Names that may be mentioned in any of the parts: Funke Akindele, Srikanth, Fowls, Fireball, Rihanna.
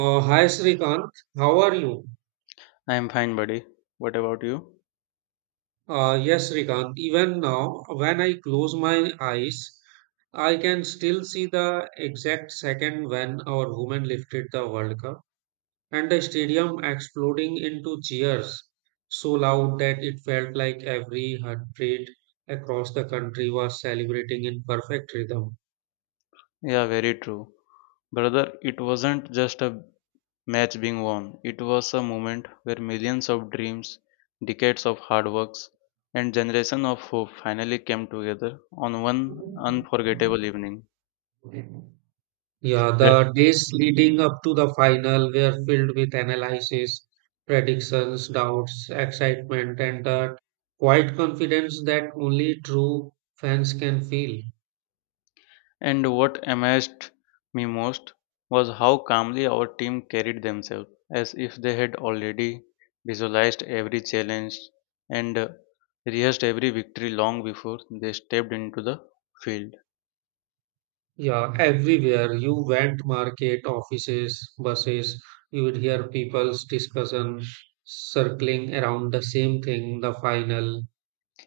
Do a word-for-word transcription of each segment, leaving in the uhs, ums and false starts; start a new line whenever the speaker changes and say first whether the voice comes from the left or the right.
right: Uh, hi Srikanth, how are you?
left: I'm fine, buddy. What about you?
right: Uh, yes, Srikanth, even now, when I close my eyes, I can still see the exact second when our women lifted the World Cup and the stadium exploding into cheers so loud that it felt like every heartbeat across the country was celebrating in perfect rhythm.
left: Yeah, very true. Brother, it wasn't just a match being won, it was a moment where millions of dreams, decades of hard works, and generations of hope finally came together on one unforgettable evening.
right: Yeah,
left: That,
right: the days leading up to the final were filled with analysis, predictions, doubts, excitement, and that quiet confidence that only true fans can feel.
left: And what amazed me most was how calmly our team carried themselves, as if they had already visualized every challenge and uh, rehearsed every victory long before they stepped into the field.
right: Yeah, everywhere you went, market, offices, buses, you would hear people's discussion circling around the same thing, the final.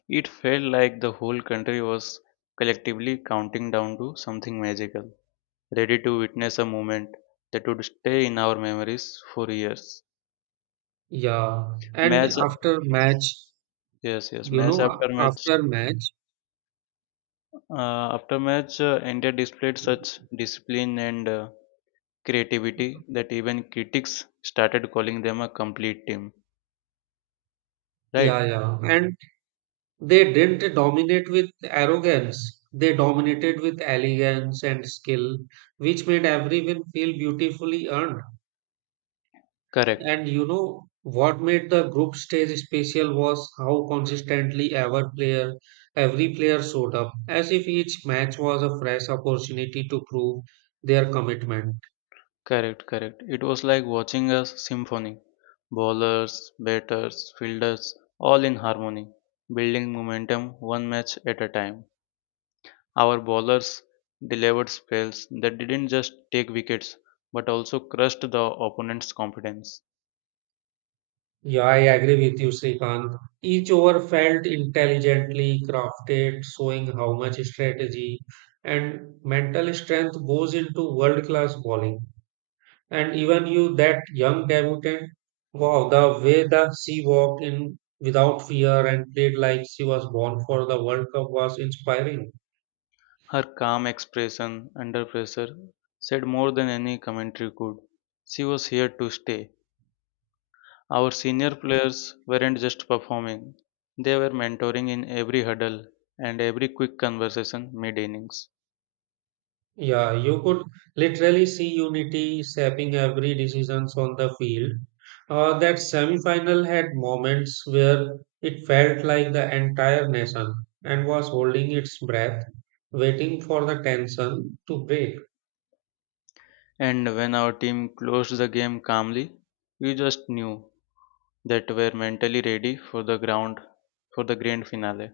left: It felt like the whole country was collectively counting down to something magical, ready to witness a moment that would stay in our memories for years.
right: Yeah, and
left: Match,
right: after match,
left: yes, yes,
right: you
left: match
right: know,
left: after match.
right: after match,
left: Uh, after match, uh, India displayed such discipline and uh, creativity that even critics started calling them a complete team. Right?
right: yeah, yeah. And they didn't dominate with arrogance. They dominated with elegance and skill, which made every win feel beautifully earned.
left: Correct.
right: And you know what made the group stage special was how consistently every player, every player showed up, as if each match was a fresh opportunity to prove their commitment.
left: Correct. Correct. It was like watching a symphony. Bowlers, batters, fielders, all in harmony, building momentum one match at a time. Our bowlers delivered spells that didn't just take wickets but also crushed the opponent's confidence.
right: Yeah, I agree with you, Srikanth. Each over felt intelligently crafted, showing how much strategy and mental strength goes into world-class bowling. And even you, that young debutant, wow, the way that she walked in without fear and played like she was born for the World Cup was inspiring.
left: Her calm expression under pressure said more than any commentary could. She was here to stay. Our senior players weren't just performing, they were mentoring in every huddle and every quick conversation mid innings.
right: Yeah, you could literally see unity shaping every decisions on the field. Uh, that semi-final had moments where it felt like the entire nation and was holding its breath, waiting for the tension to break.
left: And when our team closed the game calmly, we just knew that we're mentally ready for the ground for the grand finale.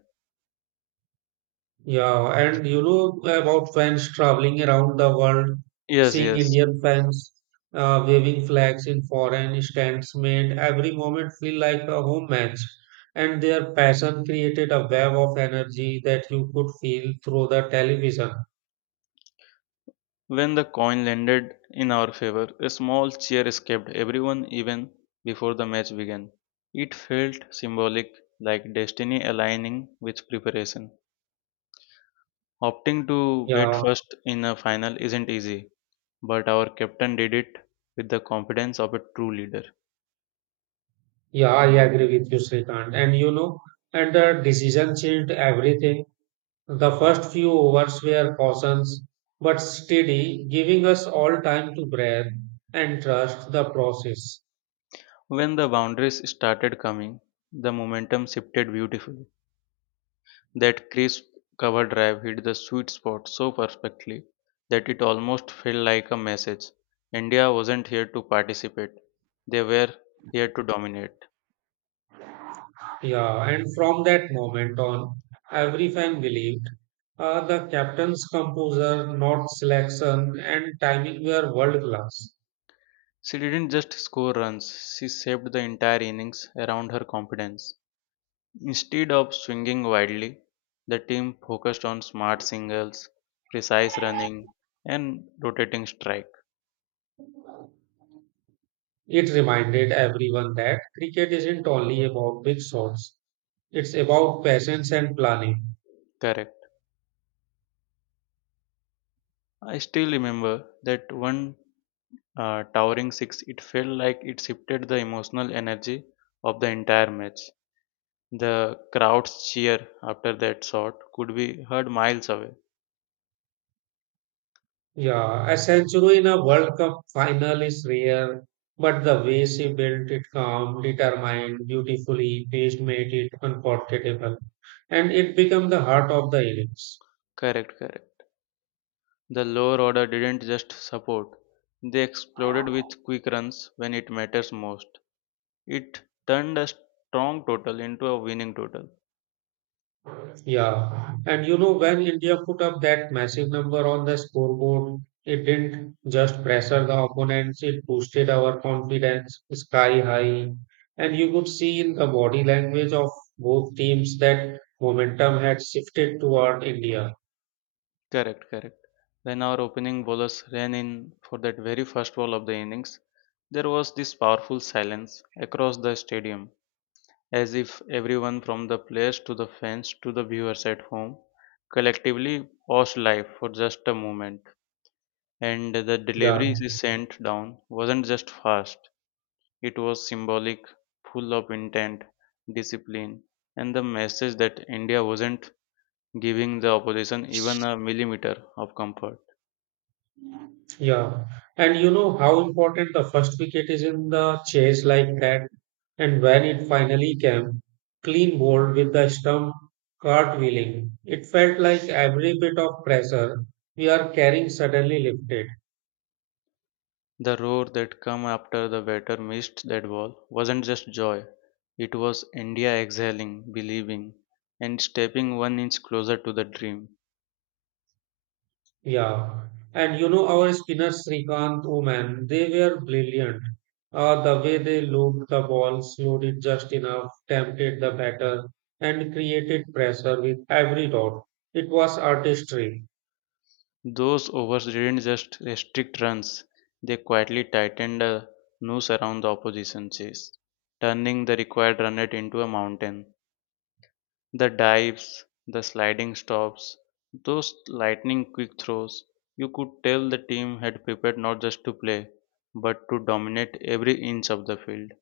right: Yeah, and you know about fans traveling around the world,
left: Yes,
right: seeing
left: yes.
right: Indian fans uh, waving flags in foreign stands made every moment feel like a home match. And their passion created a wave of energy that you could feel through the television.
left: When the coin landed in our favor, a small cheer escaped everyone even before the match began. It felt symbolic, like destiny aligning with preparation. Opting to bat
right: Yeah,
left: first in a final isn't easy, but our captain did it with the confidence of a true leader.
right: yeah, I agree with you, Srikanth. And you know, and the decision changed everything. The first few overs were cautions, but steady, giving us all time to breathe and trust the process.
left: When the boundaries started coming, the momentum shifted beautifully. That crisp cover drive hit the sweet spot so perfectly that it almost felt like a message. India wasn't here to participate, they were here to dominate.
right: Yeah, and from that moment on, every fan believed uh, the captain's composure, not selection, and timing were world class.
left: She didn't just score runs, she shaped the entire innings around her confidence. Instead of swinging widely, the team focused on smart singles, precise running, and rotating strike.
right: It reminded everyone that cricket isn't only about big shots, it's about patience and planning.
left: Correct. I still remember that one uh, towering six, it felt like it shifted the emotional energy of the entire match. The crowd's cheer after that shot could be heard miles away.
right: Yeah, a century in a World Cup final is rare, but the way she built it calm, determined, beautifully paced made it unforgettable. And it became the heart of the innings.
left: Correct, correct. The lower order didn't just support, they exploded with quick runs when it matters most. It turned a strong total into a winning total.
right: Yeah. And you know, when India put up that massive number on the scoreboard, it didn't just pressure the opponents, it boosted our confidence sky high. And you could see in the body language of both teams that momentum had shifted toward India.
left: Correct, correct. When our opening bowlers ran in for that very first ball of the innings, there was this powerful silence across the stadium, as if everyone from the players to the fans to the viewers at home collectively paused life for just a moment. And the
right: Yeah.
left: delivery she sent down wasn't just fast, it was symbolic, full of intent, discipline, and the message that India wasn't giving the opposition even a millimeter of comfort.
right: Yeah, and you know how important the first wicket is in the chase like that, and when it finally came, clean bowled with the stump cartwheeling. It felt like every bit of pressure we are carrying suddenly lifted.
left: The roar that came after the batter missed that ball wasn't just joy, it was India exhaling, believing, and stepping one inch closer to the dream.
right: Yeah, and you know our spinners Srikanth, Oman, they were brilliant. Uh, the way they looped the ball, slowed it just enough, tempted the batter, and created pressure with every dot. It was artistry.
left: Those overs didn't just restrict runs, they quietly tightened a noose around the opposition chase, turning the required run rate into a mountain. The dives, the sliding stops, those lightning quick throws, you could tell the team had prepared not just to play, but to dominate every inch of the field.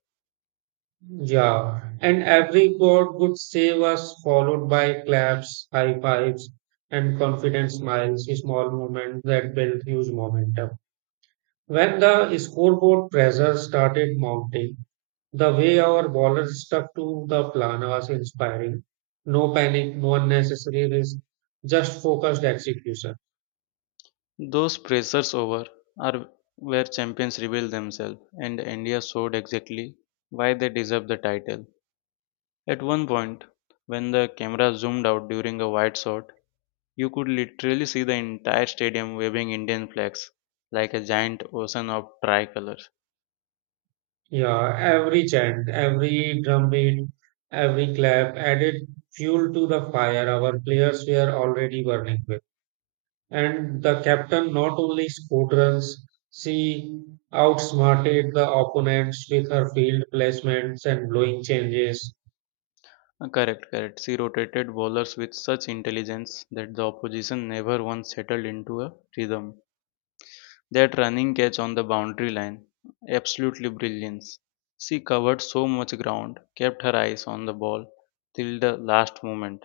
right: Yeah, and every god would save us, followed by claps, high fives, and confident smiles, small moments that built huge momentum. When the scoreboard pressure started mounting, the way our ballers stuck to the plan was inspiring. No panic, no unnecessary risk, just focused execution.
left: Those pressures over are where champions reveal themselves, and India showed exactly why they deserve the title. At one point, when the camera zoomed out during a wide shot, you could literally see the entire stadium waving Indian flags like a giant ocean of tricolors.
right: Yeah, every chant, every drum beat, every clap added fuel to the fire our players were already burning with. And the captain not only scored runs, she outsmarted the opponents with her field placements and blowing changes.
left: Uh, Correct, correct. She rotated bowlers with such intelligence that the opposition never once settled into a rhythm. That running catch on the boundary line, absolutely brilliance. She covered so much ground, kept her eyes on the ball till the last moment,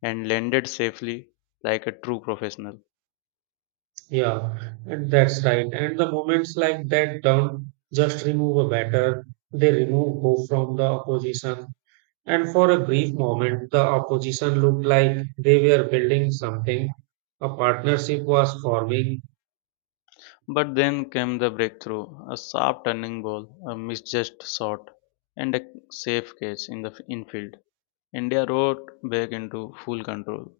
left: and landed safely like a true professional.
right: Yeah, and that's right. And the moments like that don't just remove a batter, they remove hope from the opposition. And for a brief moment, the opposition looked like they were building something. A partnership was forming.
left: But then came the breakthrough, a sharp turning ball, a misjudged shot, and a safe catch in the f- infield. India rode back into full control.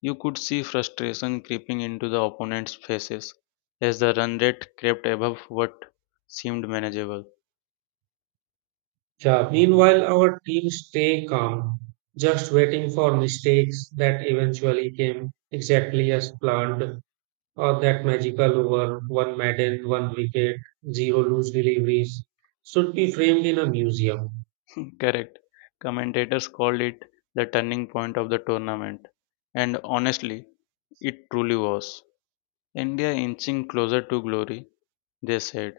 left: You could see frustration creeping into the opponents' faces as the run rate crept above what seemed manageable.
right: Yeah, meanwhile, our team stay calm, just waiting for mistakes that eventually came exactly as planned, or that magical over one Madden, one wicket, zero loose deliveries should be framed in a museum.
left: Correct. Commentators called it the turning point of the tournament, and honestly, it truly was. India inching closer to glory, they said,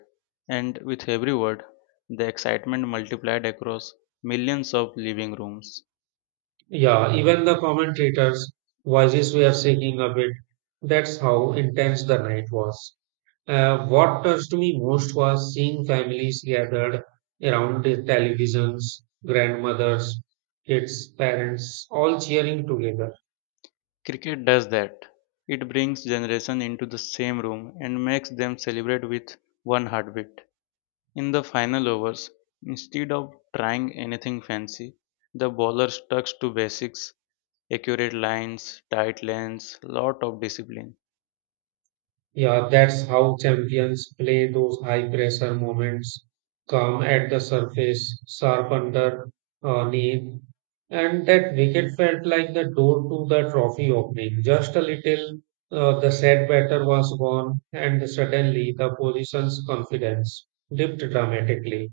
left: and with every word, the excitement multiplied across millions of living rooms.
right: Yeah, even the commentators' voices were shaking a bit. That's how intense the night was. Uh, what touched me most was seeing families gathered around the televisions, grandmothers, kids, parents, all cheering together.
left: Cricket does that. It brings generations into the same room and makes them celebrate with one heartbeat. In the final overs, instead of trying anything fancy, the bowler stuck to basics, accurate lines, tight lanes, lot of discipline.
right: Yeah, that's how champions play those high pressure moments, calm at the surface, sharp under uh, knee. And that wicket felt like the door to the trophy opening. Just a little, uh, the set batter was gone, and suddenly the position's confidence dipped dramatically.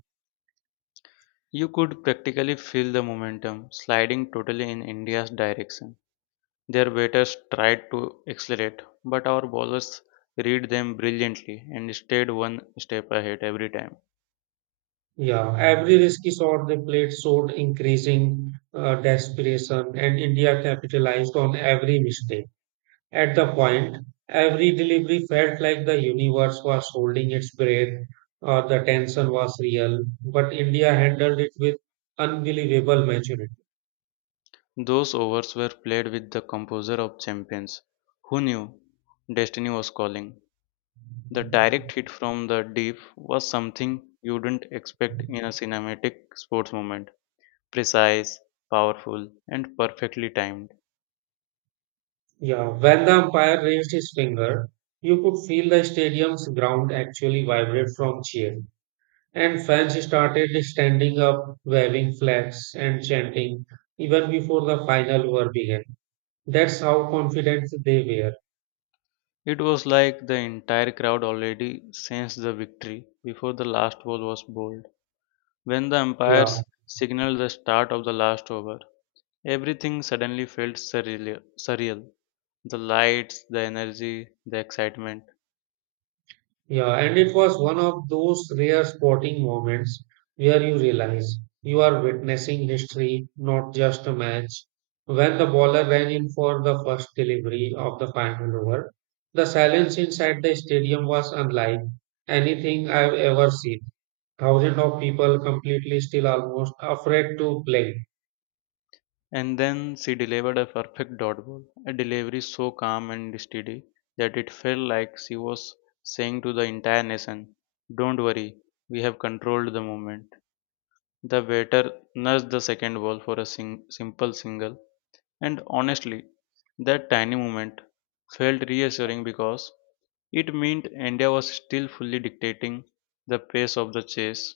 left: You could practically feel the momentum sliding totally in India's direction. Their batters tried to accelerate, but our bowlers read them brilliantly and stayed one step ahead every time.
right: Yeah, every risky shot they played showed increasing uh, desperation, and India capitalized on every mistake. At the point, every delivery felt like the universe was holding its breath. Uh, the tension was real, but India handled it with unbelievable maturity.
left: Those overs were played with the composer of champions. Who knew destiny was calling? The direct hit from the deep was something you wouldn't expect in a cinematic sports moment. Precise, powerful, and perfectly timed.
right: Yeah, when the umpire raised his finger, you could feel the stadium's ground actually vibrate from cheer. And fans started standing up, waving flags, and chanting even before the final over began. That's how confident they were.
left: It was like the entire crowd already sensed the victory before the last ball was bowled. When the
right: Yeah,
left: umpires signaled the start of the last over, everything suddenly felt surreal. surreal. The lights, the energy, the excitement.
right: yeah. And it was one of those rare sporting moments where you realize you are witnessing history, not just a match. When the bowler ran in for the first delivery of the final over, the silence inside the stadium was unlike anything I've ever seen. Thousands of people completely still almost afraid to play.
left: And then she delivered a perfect dot ball, a delivery so calm and steady that it felt like she was saying to the entire nation, don't worry, we have controlled the moment. The waiter nudged the second ball for a sing- simple single, and honestly, that tiny moment felt reassuring because it meant India was still fully dictating the pace of the chase.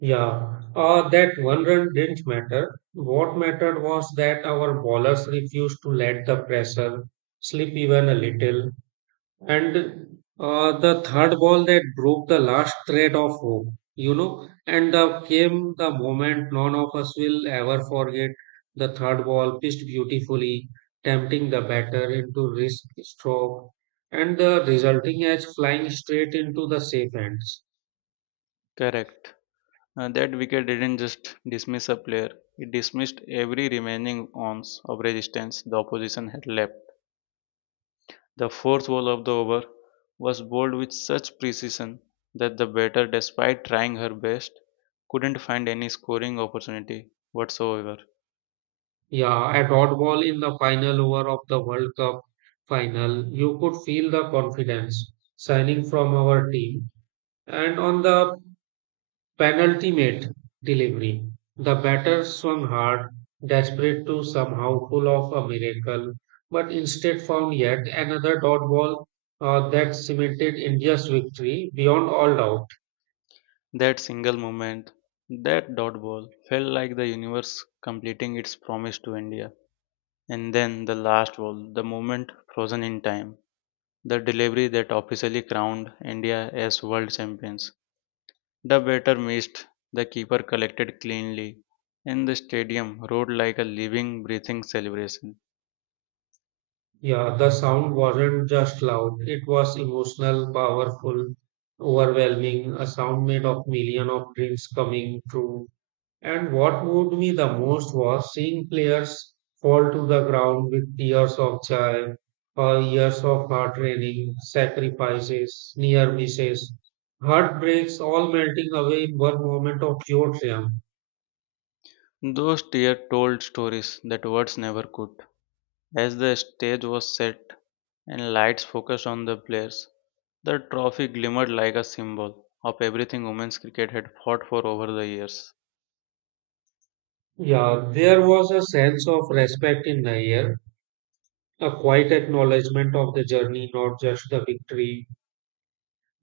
right: Yeah, uh, that one run didn't matter. What mattered was that our bowlers refused to let the pressure slip even a little. And uh, the third ball that broke the last thread of hope, you know, and uh, came the moment none of us will ever forget. The third ball pitched beautifully, tempting the batter into risk stroke, and the resulting as flying straight into the safe ends.
left: Correct. Uh, that wicket didn't just dismiss a player, it dismissed every remaining ounce of resistance the opposition had left. The fourth ball of the over was bowled with such precision that the batter, despite trying her best, couldn't find any scoring opportunity whatsoever.
right: Yeah, at odd ball in the final over of the World Cup final, you could feel the confidence shining from our team. And on the penultimate delivery. The batter swung hard, desperate to somehow pull off a miracle, but instead found yet another dot ball uh, that cemented India's victory beyond all doubt.
left: That single moment, that dot ball, felt like the universe completing its promise to India. And then the last ball, the moment frozen in time. The delivery that officially crowned India as world champions. The batter missed, the keeper collected cleanly, and the stadium roared like a living, breathing celebration.
right: Yeah, the sound wasn't just loud, it was emotional, powerful, overwhelming, a sound made of millions of dreams coming true. And what moved me the most was seeing players fall to the ground with tears of joy or years of hard training, sacrifices, near misses, heartbreaks all melting away in one moment of pure triumph.
left: Those tears told stories that words never could. As the stage was set and lights focused on the players, the trophy glimmered like a symbol of everything women's cricket had fought for over the years.
right: Yeah, there was a sense of respect in the air, a quiet acknowledgement of the journey, not just the victory.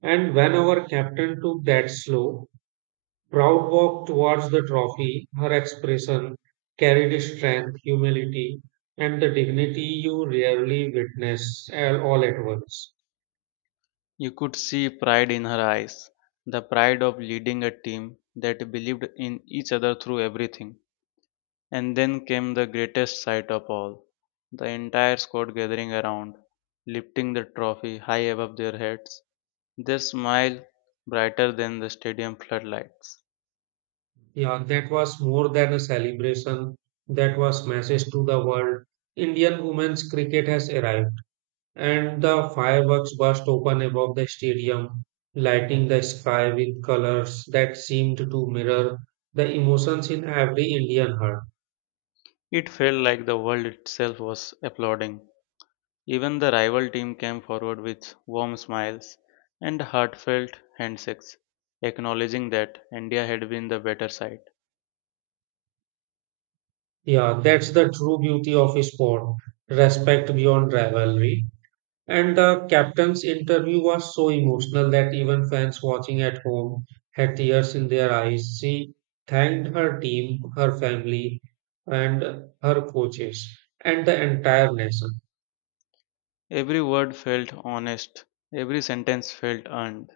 right: And when our captain took that slow, proud walk towards the trophy. Her expression carried strength, humility, and the dignity you rarely witness all all at once.
left: You could see pride in her eyes, the pride of leading a team that believed in each other through everything. And then came the greatest sight of all, the entire squad gathering around, lifting the trophy high above their heads, their smile brighter than the stadium floodlights.
right: Yeah, that was more than a celebration. That was message to the world. Indian women's cricket has arrived, and the fireworks burst open above the stadium, lighting the sky with colors that seemed to mirror the emotions in every Indian heart.
left: It felt like the world itself was applauding. Even the rival team came forward with warm smiles and heartfelt handshakes, acknowledging that India had been the better side.
right: Yeah, that's the true beauty of sport, respect beyond rivalry. And the captain's interview was so emotional that even fans watching at home had tears in their eyes. She thanked her team, her family, and her coaches, and the entire nation.
left: Every word felt honest, every sentence felt earned.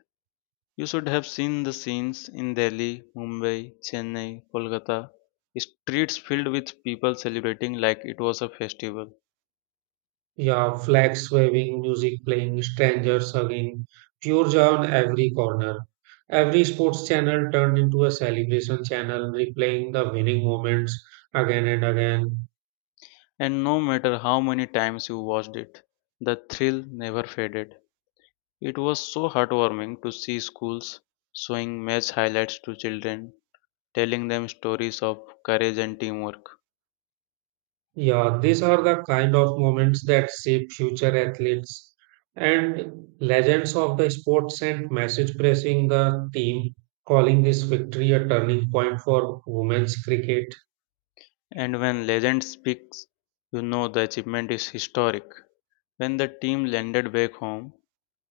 left: You should have seen the scenes in Delhi, Mumbai, Chennai, Kolkata. Streets filled with people celebrating like it was a festival.
right: Yeah, flags waving, music playing, strangers hugging, pure joy on every corner. Every sports channel turned into a celebration channel, replaying the winning moments again and again.
left: And no matter how many times you watched it, the thrill never faded. It was so heartwarming to see schools showing match highlights to children, telling them stories of courage and teamwork.
right: Yeah, these are the kind of moments that shape future athletes and legends of the sport sent message pressing the team, calling this victory a turning point for women's cricket.
left: And when legend speaks, you know the achievement is historic. When the team landed back home,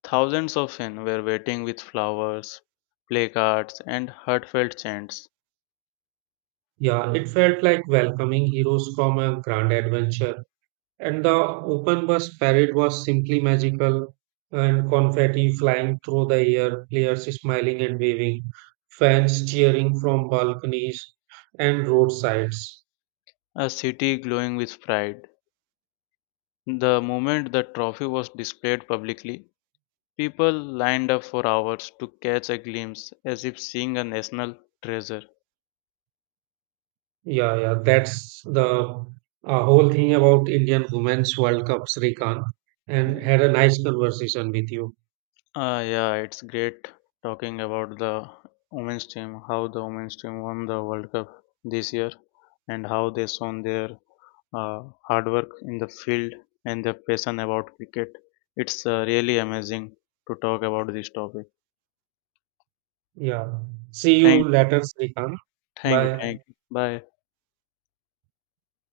left: thousands of fans were waiting with flowers, placards, and heartfelt chants,
right: Yeah, it felt like welcoming heroes from a grand adventure. And the open bus parade was simply magical, and confetti flying through the air, players smiling and waving, fans cheering from balconies and roadsides.
left: a city glowing with pride. The moment the trophy was displayed publicly, people lined up for hours to catch a glimpse as if seeing a national treasure.
right: Yeah, yeah, that's the uh, whole thing about Indian Women's World Cup, Srikanth. And had a nice conversation with you.
left: Uh, yeah, it's great talking about the women's team, how the women's team won the World Cup this year, and how they shown their uh, hard work in the field and their passion about cricket. It's uh, really amazing to talk about this topic.
right: Yeah. See you
left: Thank,
right: later, Srikanth.
left: Thank you,
right: Bye.
left: thank you. Bye.